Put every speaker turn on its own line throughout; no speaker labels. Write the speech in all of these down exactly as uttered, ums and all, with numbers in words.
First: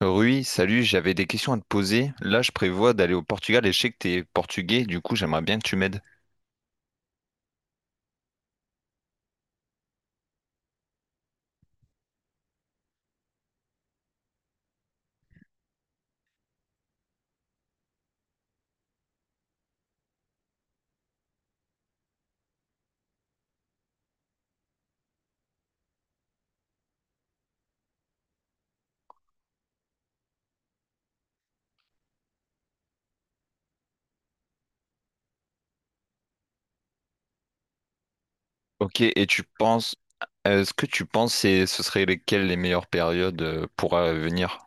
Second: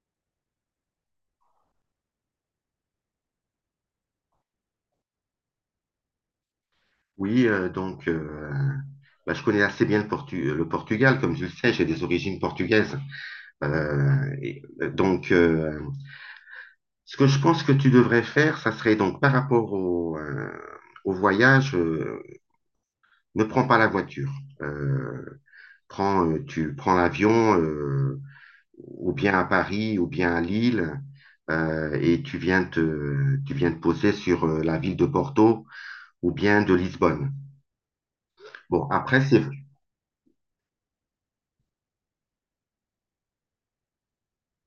Rui, salut, j'avais des questions à te poser. Là, je prévois d'aller au Portugal et je sais que t'es portugais, du coup, j'aimerais bien que tu m'aides.
Oui, euh, donc euh, bah, je connais assez bien le, Portu- le Portugal, comme tu le sais, j'ai des origines portugaises. Euh, et, euh, donc, euh, Ce que je pense que tu devrais faire, ça serait donc par rapport au, euh, au voyage, euh, ne prends pas la voiture. Euh, prends, euh, Tu prends l'avion, euh, ou bien à Paris, ou bien à Lille, euh, et tu viens te, tu viens te poser sur euh, la ville de Porto ou bien de Lisbonne. Bon,
Ok,
après,
et
c'est
tu penses, est-ce que tu penses que ce serait lesquelles les meilleures périodes euh, pour euh, venir?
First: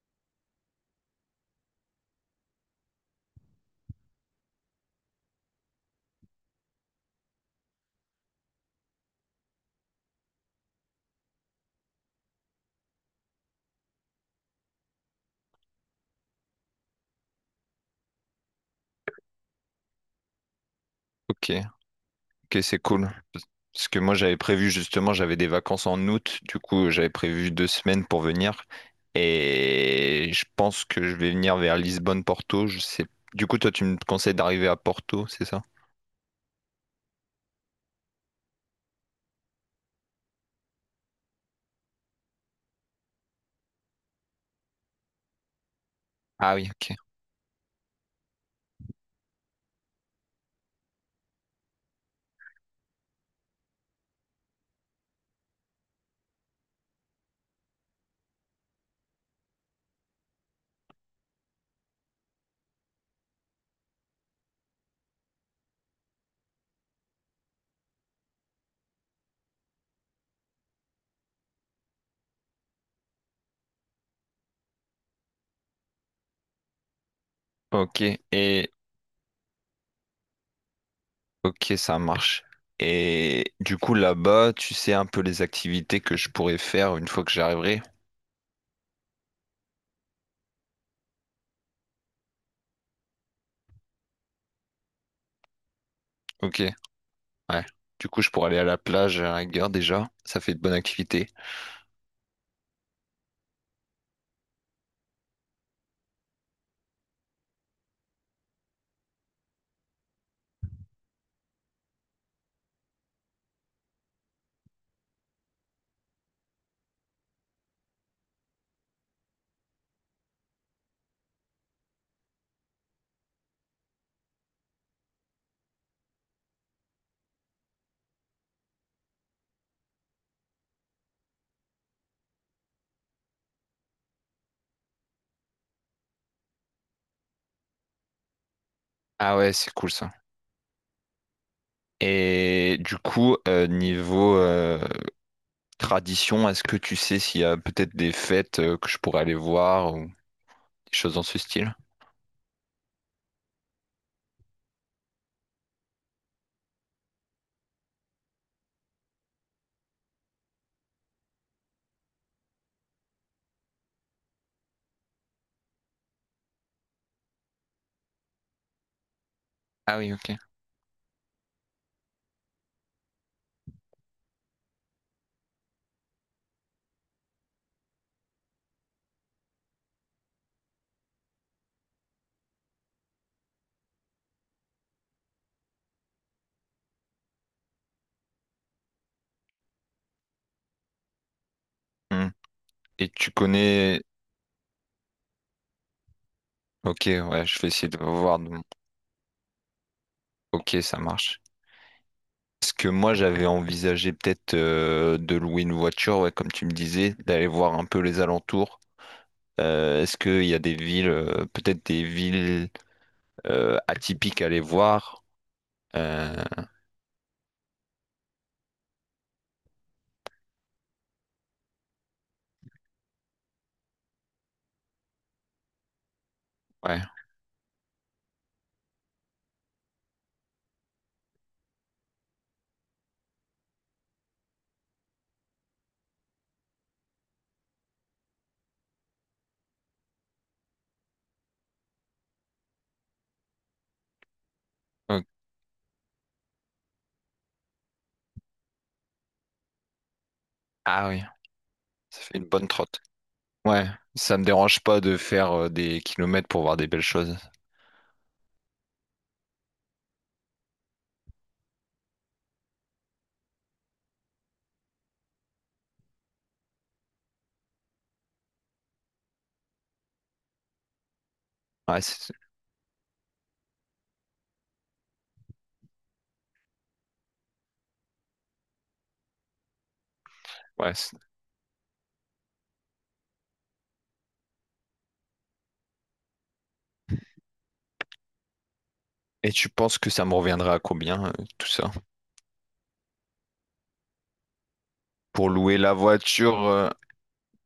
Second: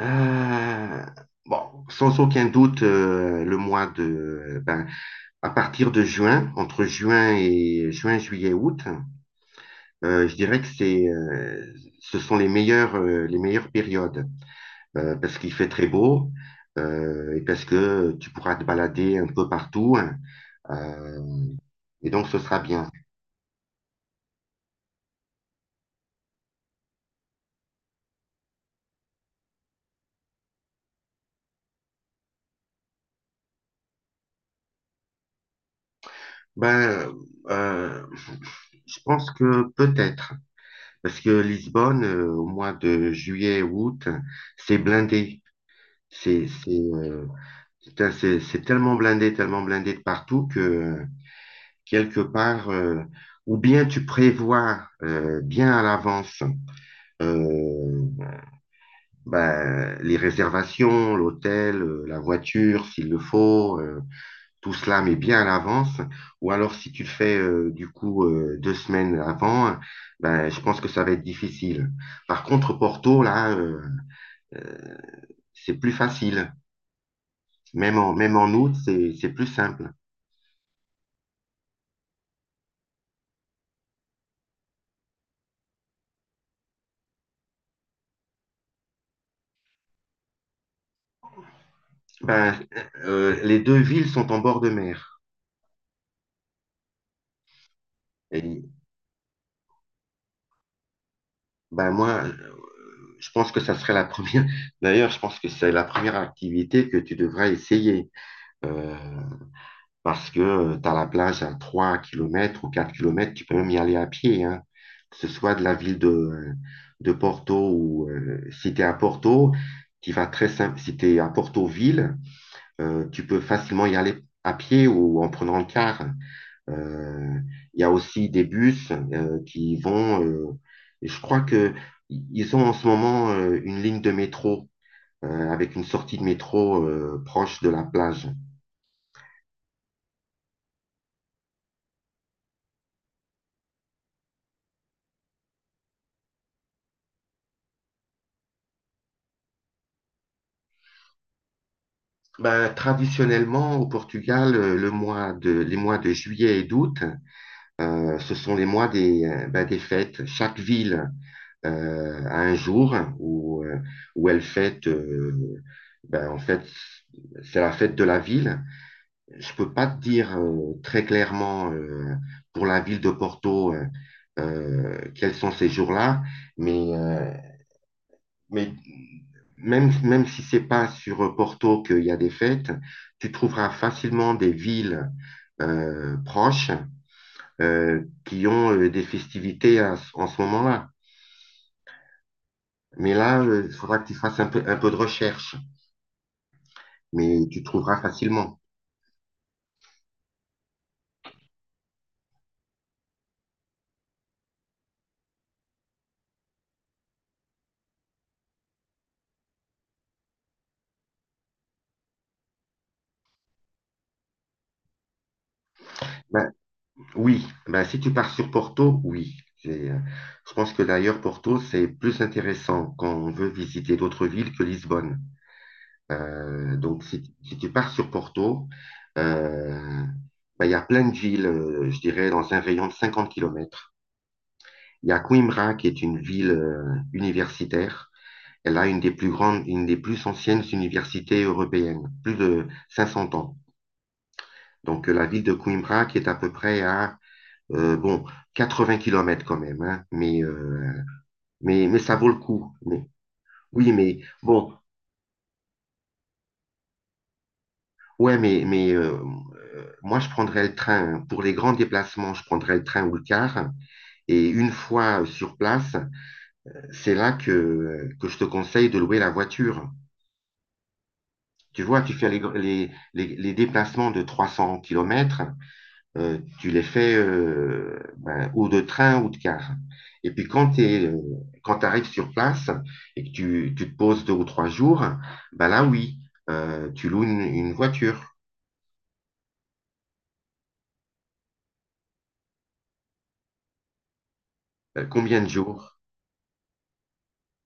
Euh, bon, sans aucun doute, euh, le mois de, ben, à partir de juin, entre juin et juin, juillet, août, euh, je dirais que c'est, euh, ce sont les meilleures, euh, les meilleures périodes, euh, parce qu'il fait très beau, euh, et parce que tu pourras te balader un peu partout, hein, euh,
Ok.
et donc ce sera
Ok, c'est
bien.
cool. Parce que moi, j'avais prévu justement, j'avais des vacances en août. Du coup, j'avais prévu deux semaines pour venir. Et je pense que je vais venir vers Lisbonne-Porto. Je sais. Du coup, toi, tu me conseilles d'arriver à Porto, c'est ça?
Ben, euh, je pense que peut-être, parce que Lisbonne, euh, au mois de juillet, août, c'est blindé. C'est
Ah oui,
c'est,
ok.
euh, putain, c'est- c'est tellement blindé, tellement blindé de partout que euh, quelque part, euh, ou bien tu prévois euh, bien à l'avance euh, ben, les réservations, l'hôtel, euh, la voiture, s'il le faut, euh, tout cela, mais bien à l'avance. Ou alors si tu le fais euh, du coup euh, deux semaines avant, ben, je pense que ça va être difficile. Par contre, Porto, là, euh, euh, c'est plus facile. Même
Ok,
en, même en août,
et
c'est c'est plus simple.
ok, ça marche. Et du coup, là-bas, tu sais un peu les activités que je pourrais faire une fois que j'arriverai.
Ben, euh, les deux villes sont en bord de mer.
Ok, ouais. Du coup, je pourrais aller à
Et
la plage à la rigueur déjà. Ça fait de bonnes activités.
ben moi, euh, je pense que ça serait la première. D'ailleurs, je pense que c'est la première activité que tu devrais essayer. Euh, Parce que tu as la plage à trois kilomètres ou quatre kilomètres. Tu peux même y aller à pied, hein. Que ce soit de la ville de, de Porto ou euh, si tu es à Porto, tu vas très simple. Si tu es à Porto-Ville, euh, tu peux facilement y aller à pied ou en prenant le car. Euh, Il y a aussi des bus euh, qui vont. Euh, et je crois que ils ont en ce moment euh, une ligne de métro euh, avec une sortie de métro euh, proche de la plage.
Ah ouais, c'est cool ça. Et du coup, euh, niveau euh, tradition, est-ce que tu sais s'il y a peut-être des fêtes euh, que je pourrais aller voir ou des choses dans ce style?
Ben, traditionnellement, au Portugal, euh, le mois de, les mois de juillet et d'août, euh, ce sont les mois des, euh, ben, des fêtes. Chaque ville euh, a un jour où, euh, où elle fête. Euh, ben, en fait, c'est la fête de la ville. Je peux pas
Ah
te
oui,
dire
ok.
euh, très clairement euh, pour la ville de Porto euh, euh, quels sont ces jours-là, mais, euh, mais même, même si c'est pas sur Porto qu'il y a des fêtes, tu trouveras facilement des villes euh, proches euh, qui ont euh, des festivités à- en ce moment-là.
Hmm. Et
Mais
tu
là, euh, il faudra
connais...
que tu fasses un peu, un peu de recherche,
Ok,
mais
ouais, je
tu
vais essayer de
trouveras
voir.
facilement.
Donc. Ok, ça marche. Parce que moi, j'avais envisagé peut-être euh, de louer une voiture, ouais, comme tu me disais, d'aller voir un peu les alentours. Euh, est-ce qu'il y a des villes, euh, peut-être des villes euh, atypiques à aller voir? Euh,
Bah, oui, bah, si tu pars sur Porto, oui. J'ai, euh, Je pense que d'ailleurs, Porto, c'est plus intéressant quand on veut visiter d'autres villes que Lisbonne. Euh,
ouais.
donc, si, si tu pars sur Porto, euh, bah, il y a plein de villes, euh, je dirais, dans un rayon de 50 kilomètres. Il y a Coimbra, qui est une ville euh, universitaire. Elle a une des plus grandes, une des plus anciennes universités européennes, plus de 500 ans. Donc, euh,
Ok.
la ville de Coimbra, qui est à peu près à Euh, bon, 80 kilomètres quand même, hein, mais, euh,
Ah oui,
mais, mais ça
ça
vaut le
fait une bonne
coup.
trotte.
Mais,
Ouais,
oui, mais
ça me
bon,
dérange pas de faire euh, des kilomètres pour voir des belles choses.
ouais, mais, mais euh, moi je prendrais le train. Pour les grands déplacements, je prendrais le train ou le car. Et une fois sur place, c'est là que, que je te conseille de louer la voiture. Tu
Ouais,
vois, tu fais
c'est-
les, les, les, les déplacements de 300 kilomètres. Euh, tu les fais euh, ben, ou de train ou de car. Et puis quand tu
ouais, c'est-
euh, quand tu arrives sur place et que tu, tu te poses deux ou trois jours, ben là oui, euh, tu loues une, une voiture.
Et tu penses que ça me reviendra à combien, euh, tout ça?
Euh, combien de
Pour louer la
jours?
voiture, euh,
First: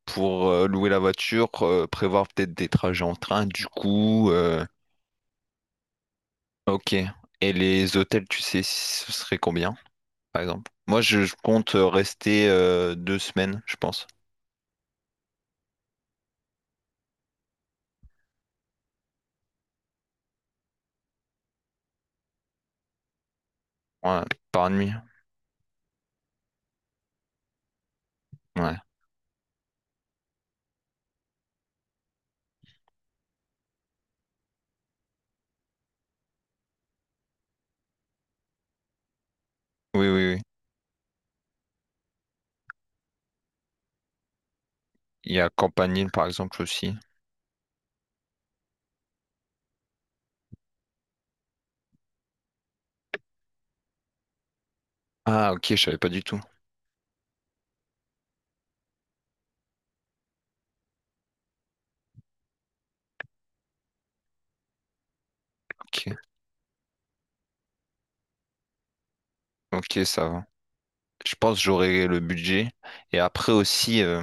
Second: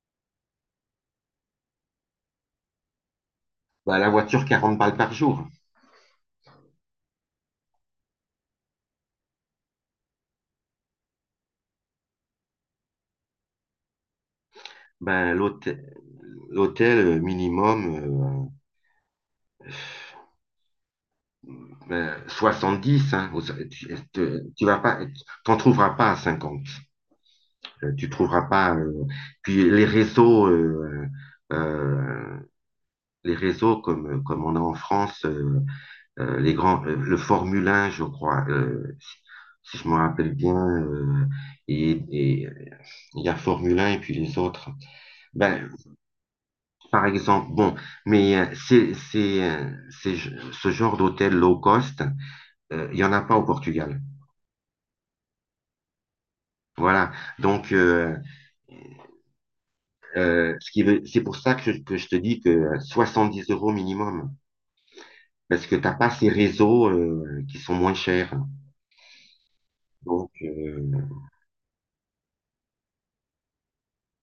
pour euh, louer la voiture, euh, prévoir peut-être des trajets en train, du
Ben, la
coup.
voiture
euh,
40 balles par jour.
Ok. Et les hôtels, tu sais, ce serait combien, par exemple? Moi, je, je compte euh, rester euh, deux semaines, je pense.
Ben, l'hôtel, l'hôtel euh, minimum euh, ben, soixante-dix hein. Au- so-, tu,
Ouais,
tu- tu
par
vas
nuit.
pas, t'en trouveras pas à cinquante. Euh, Tu trouveras pas.
Ouais.
Euh, puis les réseaux. euh, euh, les réseaux comme, euh, comme on a en France, euh, euh, les grands, euh, le Formule un, je crois, euh, si, si je me
Oui,
rappelle
oui, oui.
bien, euh, et, et, euh, il y a Formule un et puis les autres.
Il y a
Ben,
Campanile, par exemple, aussi.
par exemple, bon, mais euh, c'est, c'est, euh, c'est ce genre d'hôtel low cost, euh, il n'y en a pas au Portugal.
Ah, ok, je savais pas du tout.
Voilà. Donc, euh, euh, ce qui veut, c'est pour ça que je, que je te dis que soixante-dix euros minimum, parce que t'as pas
Ok,
ces réseaux euh, qui sont moins chers.
ok, ça
Donc,
va.
euh,
Je pense que j'aurai le budget. Et après aussi, euh,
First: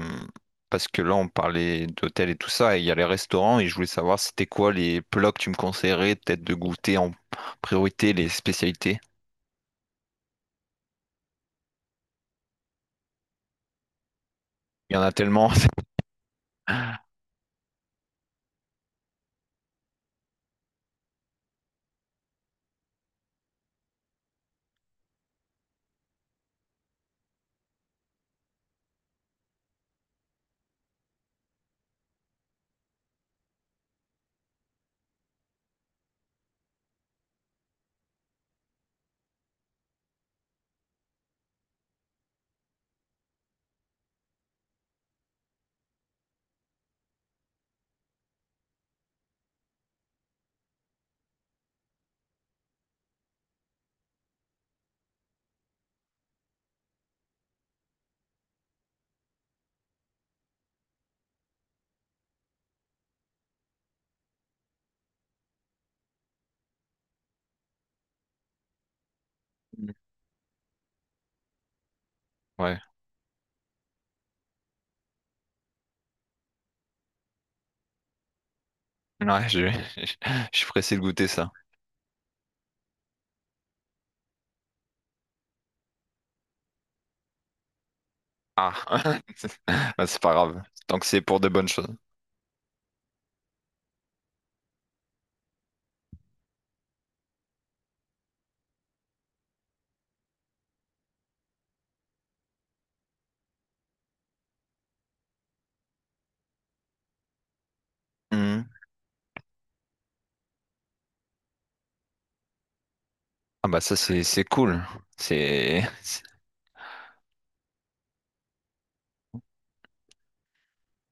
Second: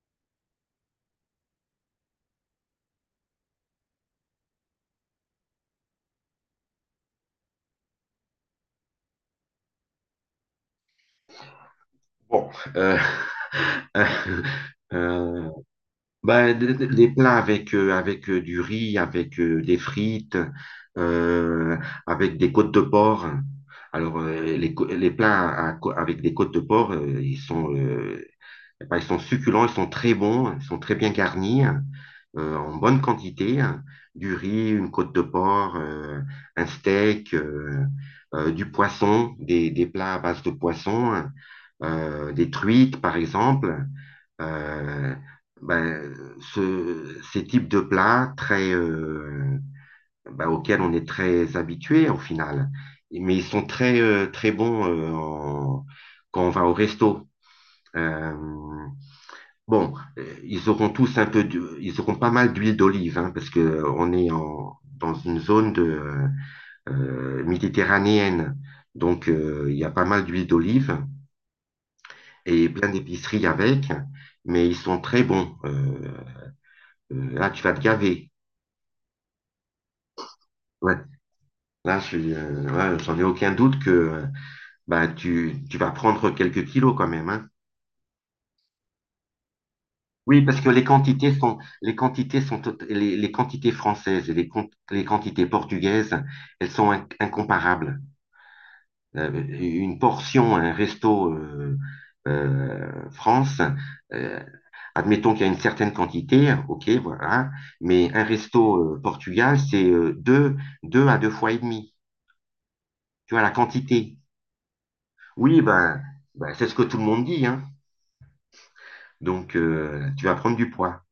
parce que là, on parlait d'hôtel et tout ça, et il y a les restaurants, et je voulais savoir c'était quoi les plats que tu me conseillerais, peut-être de goûter en priorité les spécialités.
Bon, euh,
Il y en a
euh,
tellement.
ben, des, des plats avec, euh, avec euh, du riz, avec euh, des frites, euh, avec des côtes de porc. Alors, euh, les, co- les plats à co- avec des côtes de porc, euh, ils sont, euh, ben, ils sont succulents, ils sont très bons, ils sont très bien garnis, euh, en bonne quantité. Du riz, une côte de porc, euh, un steak, euh, euh, du poisson, des, des plats à base de poisson, euh, des truites, par exemple euh, ben, ce, ces types de plats très, euh, ben, auxquels on est très habitué au final. Mais ils sont très, euh, très bons euh, en- quand on va au resto. Euh, bon, euh, ils auront tous un peu, d'hu- ils auront pas mal d'huile d'olive, hein, parce que euh, on est en, dans une zone de, euh, euh, méditerranéenne. Donc, euh, il y a pas mal d'huile d'olive et
Ouais,
plein d'épiceries avec, mais ils sont très bons. Euh, euh, ah, tu vas te gaver.
ouais, je, je suis
Ouais.
pressé de goûter ça.
Là, je euh, Ouais, j'en ai aucun doute que euh, bah, tu, tu vas prendre quelques kilos quand même, hein.
Ah, bah, c'est pas
Oui, parce
grave.
que les
Tant que c'est
quantités
pour de
sont,
bonnes choses.
les quantités sont, tot- les, les quantités françaises et les, con- les quantités portugaises, elles sont in- incomparables. Euh, une portion, un resto euh, euh, France, euh, admettons qu'il y a une certaine quantité, ok, voilà, mais un
Mhm.
resto euh, Portugal, c'est euh, deux, deux à deux fois et demi. Tu vois, la
Ah bah ça
quantité.
c'est c'est cool.
Oui,
C'est
ben, ben, c'est ce que tout le monde dit, hein. Donc, euh, tu vas prendre du poids.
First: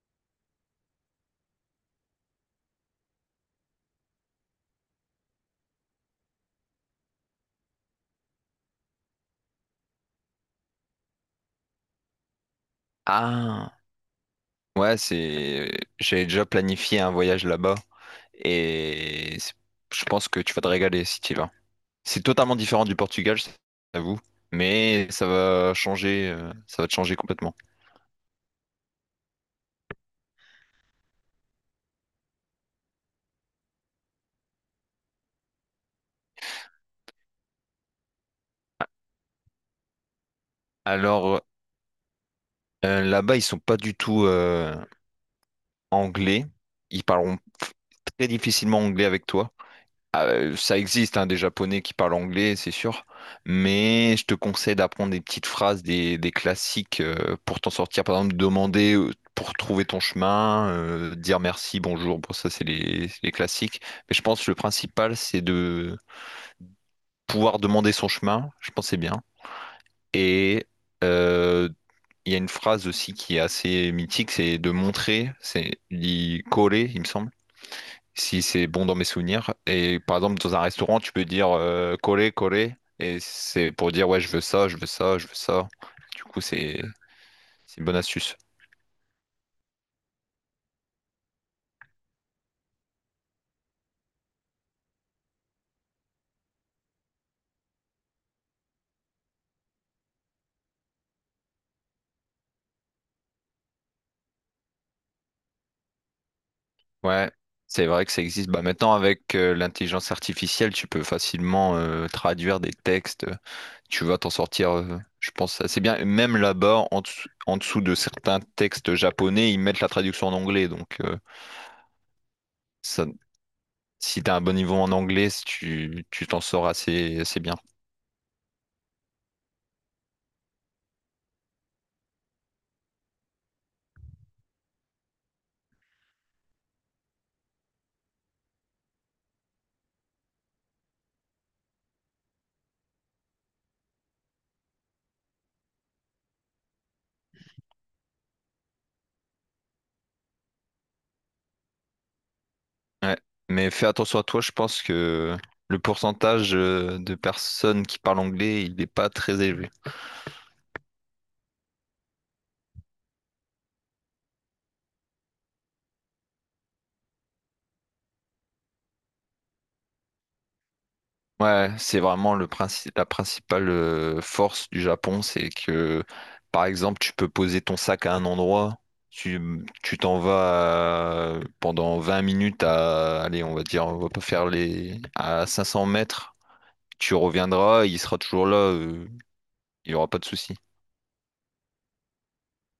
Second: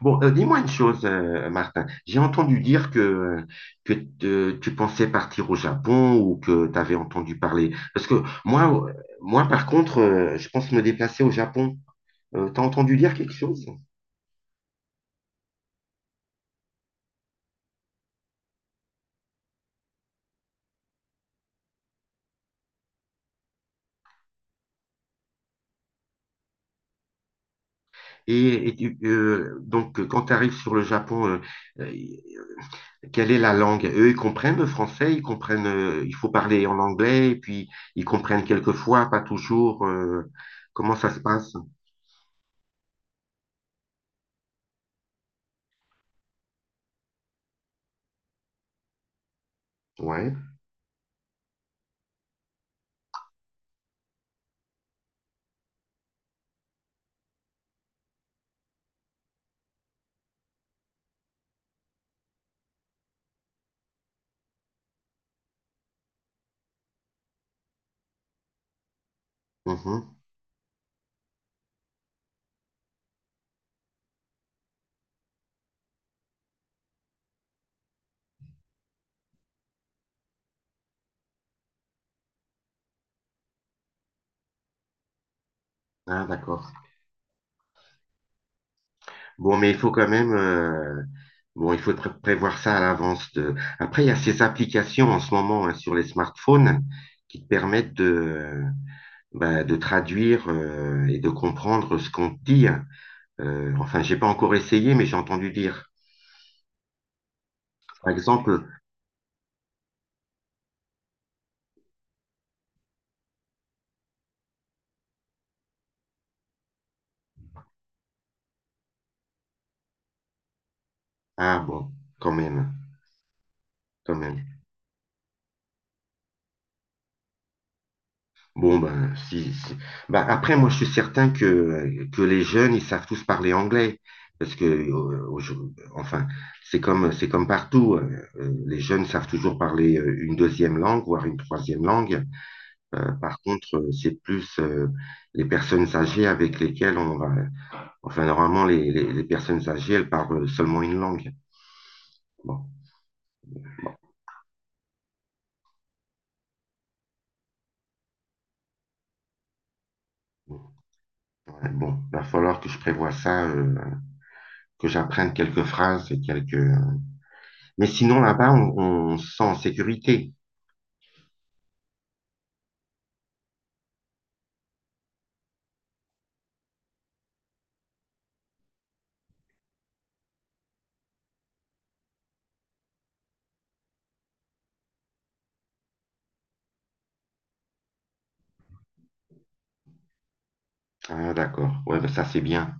Bon, euh, dis-moi une chose, euh, Martin. J'ai entendu dire que, que te- tu pensais partir au Japon ou que tu avais entendu parler. Parce que moi, euh, moi par contre, euh, je pense me déplacer au Japon. Euh, t'as entendu dire quelque chose?
Ah, ouais, c'est. J'ai déjà planifié un voyage là-bas et c'est- je pense que tu vas te régaler si tu y vas. C'est totalement différent du Portugal, je t'avoue, mais ça va changer, euh, ça va te changer complètement.
Et, et tu- euh, donc, quand tu arrives sur le Japon, euh, quelle est la langue? Eux, ils comprennent le français, ils comprennent, euh, il faut parler en anglais, et puis ils comprennent quelquefois, pas toujours, euh, comment ça se
Alors
passe.
euh, là-bas, ils sont pas du tout euh, anglais. Ils parleront très difficilement anglais avec toi. Ah,
Ouais.
Euh, ça existe hein, des Japonais qui parlent anglais, c'est sûr, mais je te conseille d'apprendre des petites phrases, des, des classiques euh, pour t'en sortir. Par exemple, demander euh, pour trouver ton chemin, euh, dire merci, bonjour. Bon, ça, c'est les, c'est les classiques. Mais je pense que le principal, c'est de pouvoir demander son chemin. Je pense que c'est bien.
Mhm.
Et euh, il y a une phrase aussi qui est assez mythique, c'est de montrer, c'est dit coller, il me semble si c'est bon dans mes souvenirs. Et par exemple, dans un restaurant, tu peux dire euh, coller, coller, et c'est pour dire ouais, je veux ça, je veux ça, je veux ça. Du
Ah,
coup,
d'accord.
c'est c'est une bonne astuce.
Bon, mais il faut quand même, euh, bon, il faut pré- prévoir ça à l'avance. De... Après, il y a ces applications en ce moment, hein, sur les smartphones qui te permettent de, euh, bah, de traduire euh, et de comprendre ce qu'on te dit. hein. Euh, enfin, j'ai pas encore essayé, mais j'ai entendu dire.
Ouais, c'est vrai
Par
que ça existe.
exemple,
Bah, maintenant, avec euh, l'intelligence artificielle, tu peux facilement euh, traduire des textes. Tu vas t'en sortir, euh, je pense, assez bien. Même là-bas, en dessous, en dessous de certains textes japonais, ils mettent la traduction en anglais. Donc, euh,
ah bon, quand même,
ça,
quand
si tu as un
même.
bon niveau en anglais, tu tu t'en sors assez, assez bien.
Bon, ben, si, si. Ben, après, moi, je suis certain que, que les jeunes, ils savent tous parler anglais. Parce que, euh, aujourd'hui- enfin, c'est comme, c'est comme partout. Euh, euh, les jeunes savent toujours parler euh, une deuxième langue, voire une troisième langue. Euh, par contre, euh, c'est plus euh, les personnes âgées avec lesquelles on va. Enfin, normalement, les, les, les personnes âgées, elles parlent euh, seulement une langue. Bon.
Ouais. Mais fais attention à toi, je pense que le pourcentage euh, de personnes qui parlent anglais, il n'est pas très élevé.
Ouais, bon, va falloir que je prévoie ça, euh, que j'apprenne quelques phrases et quelques. Mais sinon, là-bas, on, on se sent en sécurité.
Ouais, c'est vraiment le princi- la principale euh, force du Japon, c'est que, par exemple, tu peux poser ton sac à un endroit, tu tu t'en vas euh, pendant vingt minutes à, allez, on va dire, on va pas faire les, à cinq cents mètres, tu reviendras, il sera toujours là, euh, il n'y aura pas de souci.
Ah, d'accord. Ouais, bah, ça, c'est bien.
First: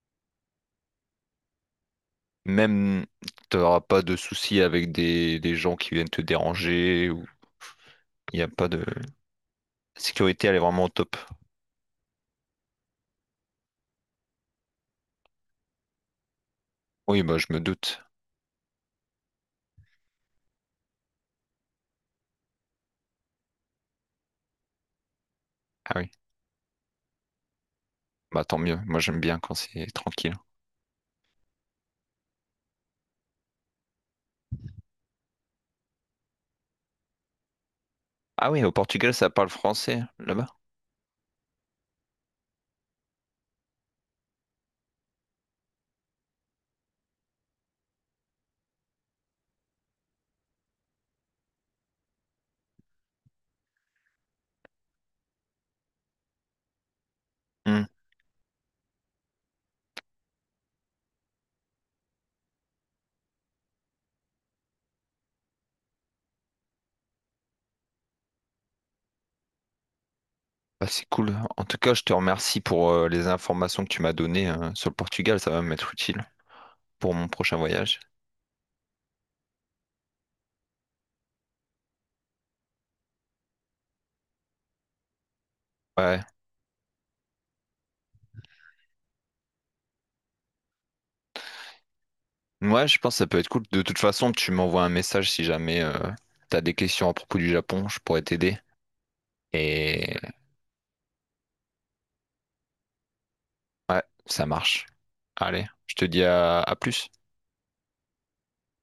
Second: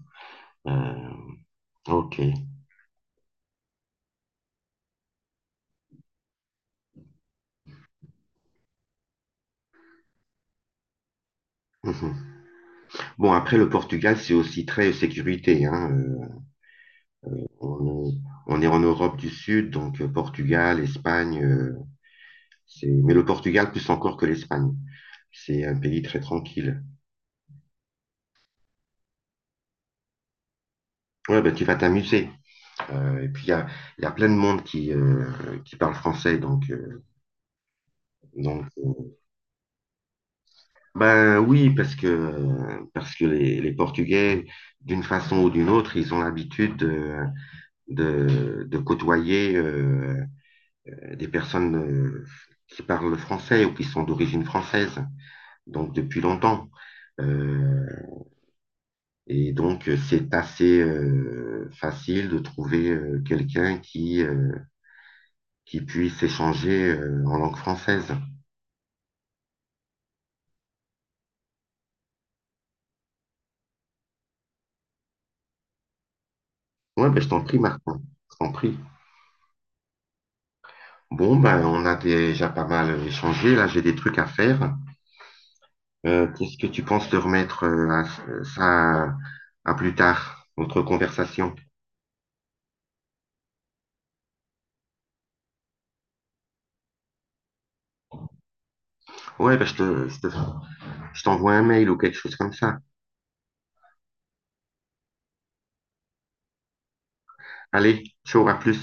Euh, ok.
Même, t'auras pas de soucis avec des, des gens qui viennent te déranger ou il n'y a pas de... La sécurité, elle est vraiment au top.
Mhm. Bon, après, le Portugal, c'est aussi très sécurité, hein. Euh,
Oui, bah je me
on
doute.
est, on est en Europe du Sud, donc euh, Portugal, Espagne, euh, c'est... Mais le Portugal, plus encore que l'Espagne. C'est un
Ah
pays
oui,
très tranquille.
bah tant mieux. Moi, j'aime bien quand c'est tranquille.
Ouais, ben, tu vas t'amuser. Euh, et puis, il y a, il y a plein de monde qui, euh, qui parle français, donc, euh,
Ah oui,
donc
au Portugal,
euh,
ça parle français, là-bas?
Ben oui, parce que, parce que les, les Portugais, d'une façon ou d'une autre, ils ont l'habitude de, de, de côtoyer euh, des personnes euh, qui parlent français ou qui sont d'origine française, donc depuis longtemps.
Hmm.
Euh, et donc, c'est assez euh, facile de trouver euh, quelqu'un qui, euh, qui puisse échanger euh, en langue française.
Bah, c'est cool. En tout cas, je te remercie pour euh, les informations que tu m'as données euh, sur le Portugal. Ça va m'être utile
Ouais,
pour
ben
mon
je t'en
prochain
prie,
voyage.
Martin, je t'en prie. Bon, ben, on a déjà pas mal échangé. Là, j'ai des trucs à faire.
Ouais.
Euh, qu'est-ce que tu penses de remettre euh, à- ça à plus tard, notre conversation?
Ouais, je pense que ça peut être cool. De toute façon, tu m'envoies un message si jamais euh, t'as des questions à propos du Japon. Je pourrais t'aider.
Ouais, ben, je te,
Et
je te- je t'envoie un mail ou quelque chose comme ça.
ouais, ça marche. Allez, je te dis à à plus.
Allez, ciao, à plus.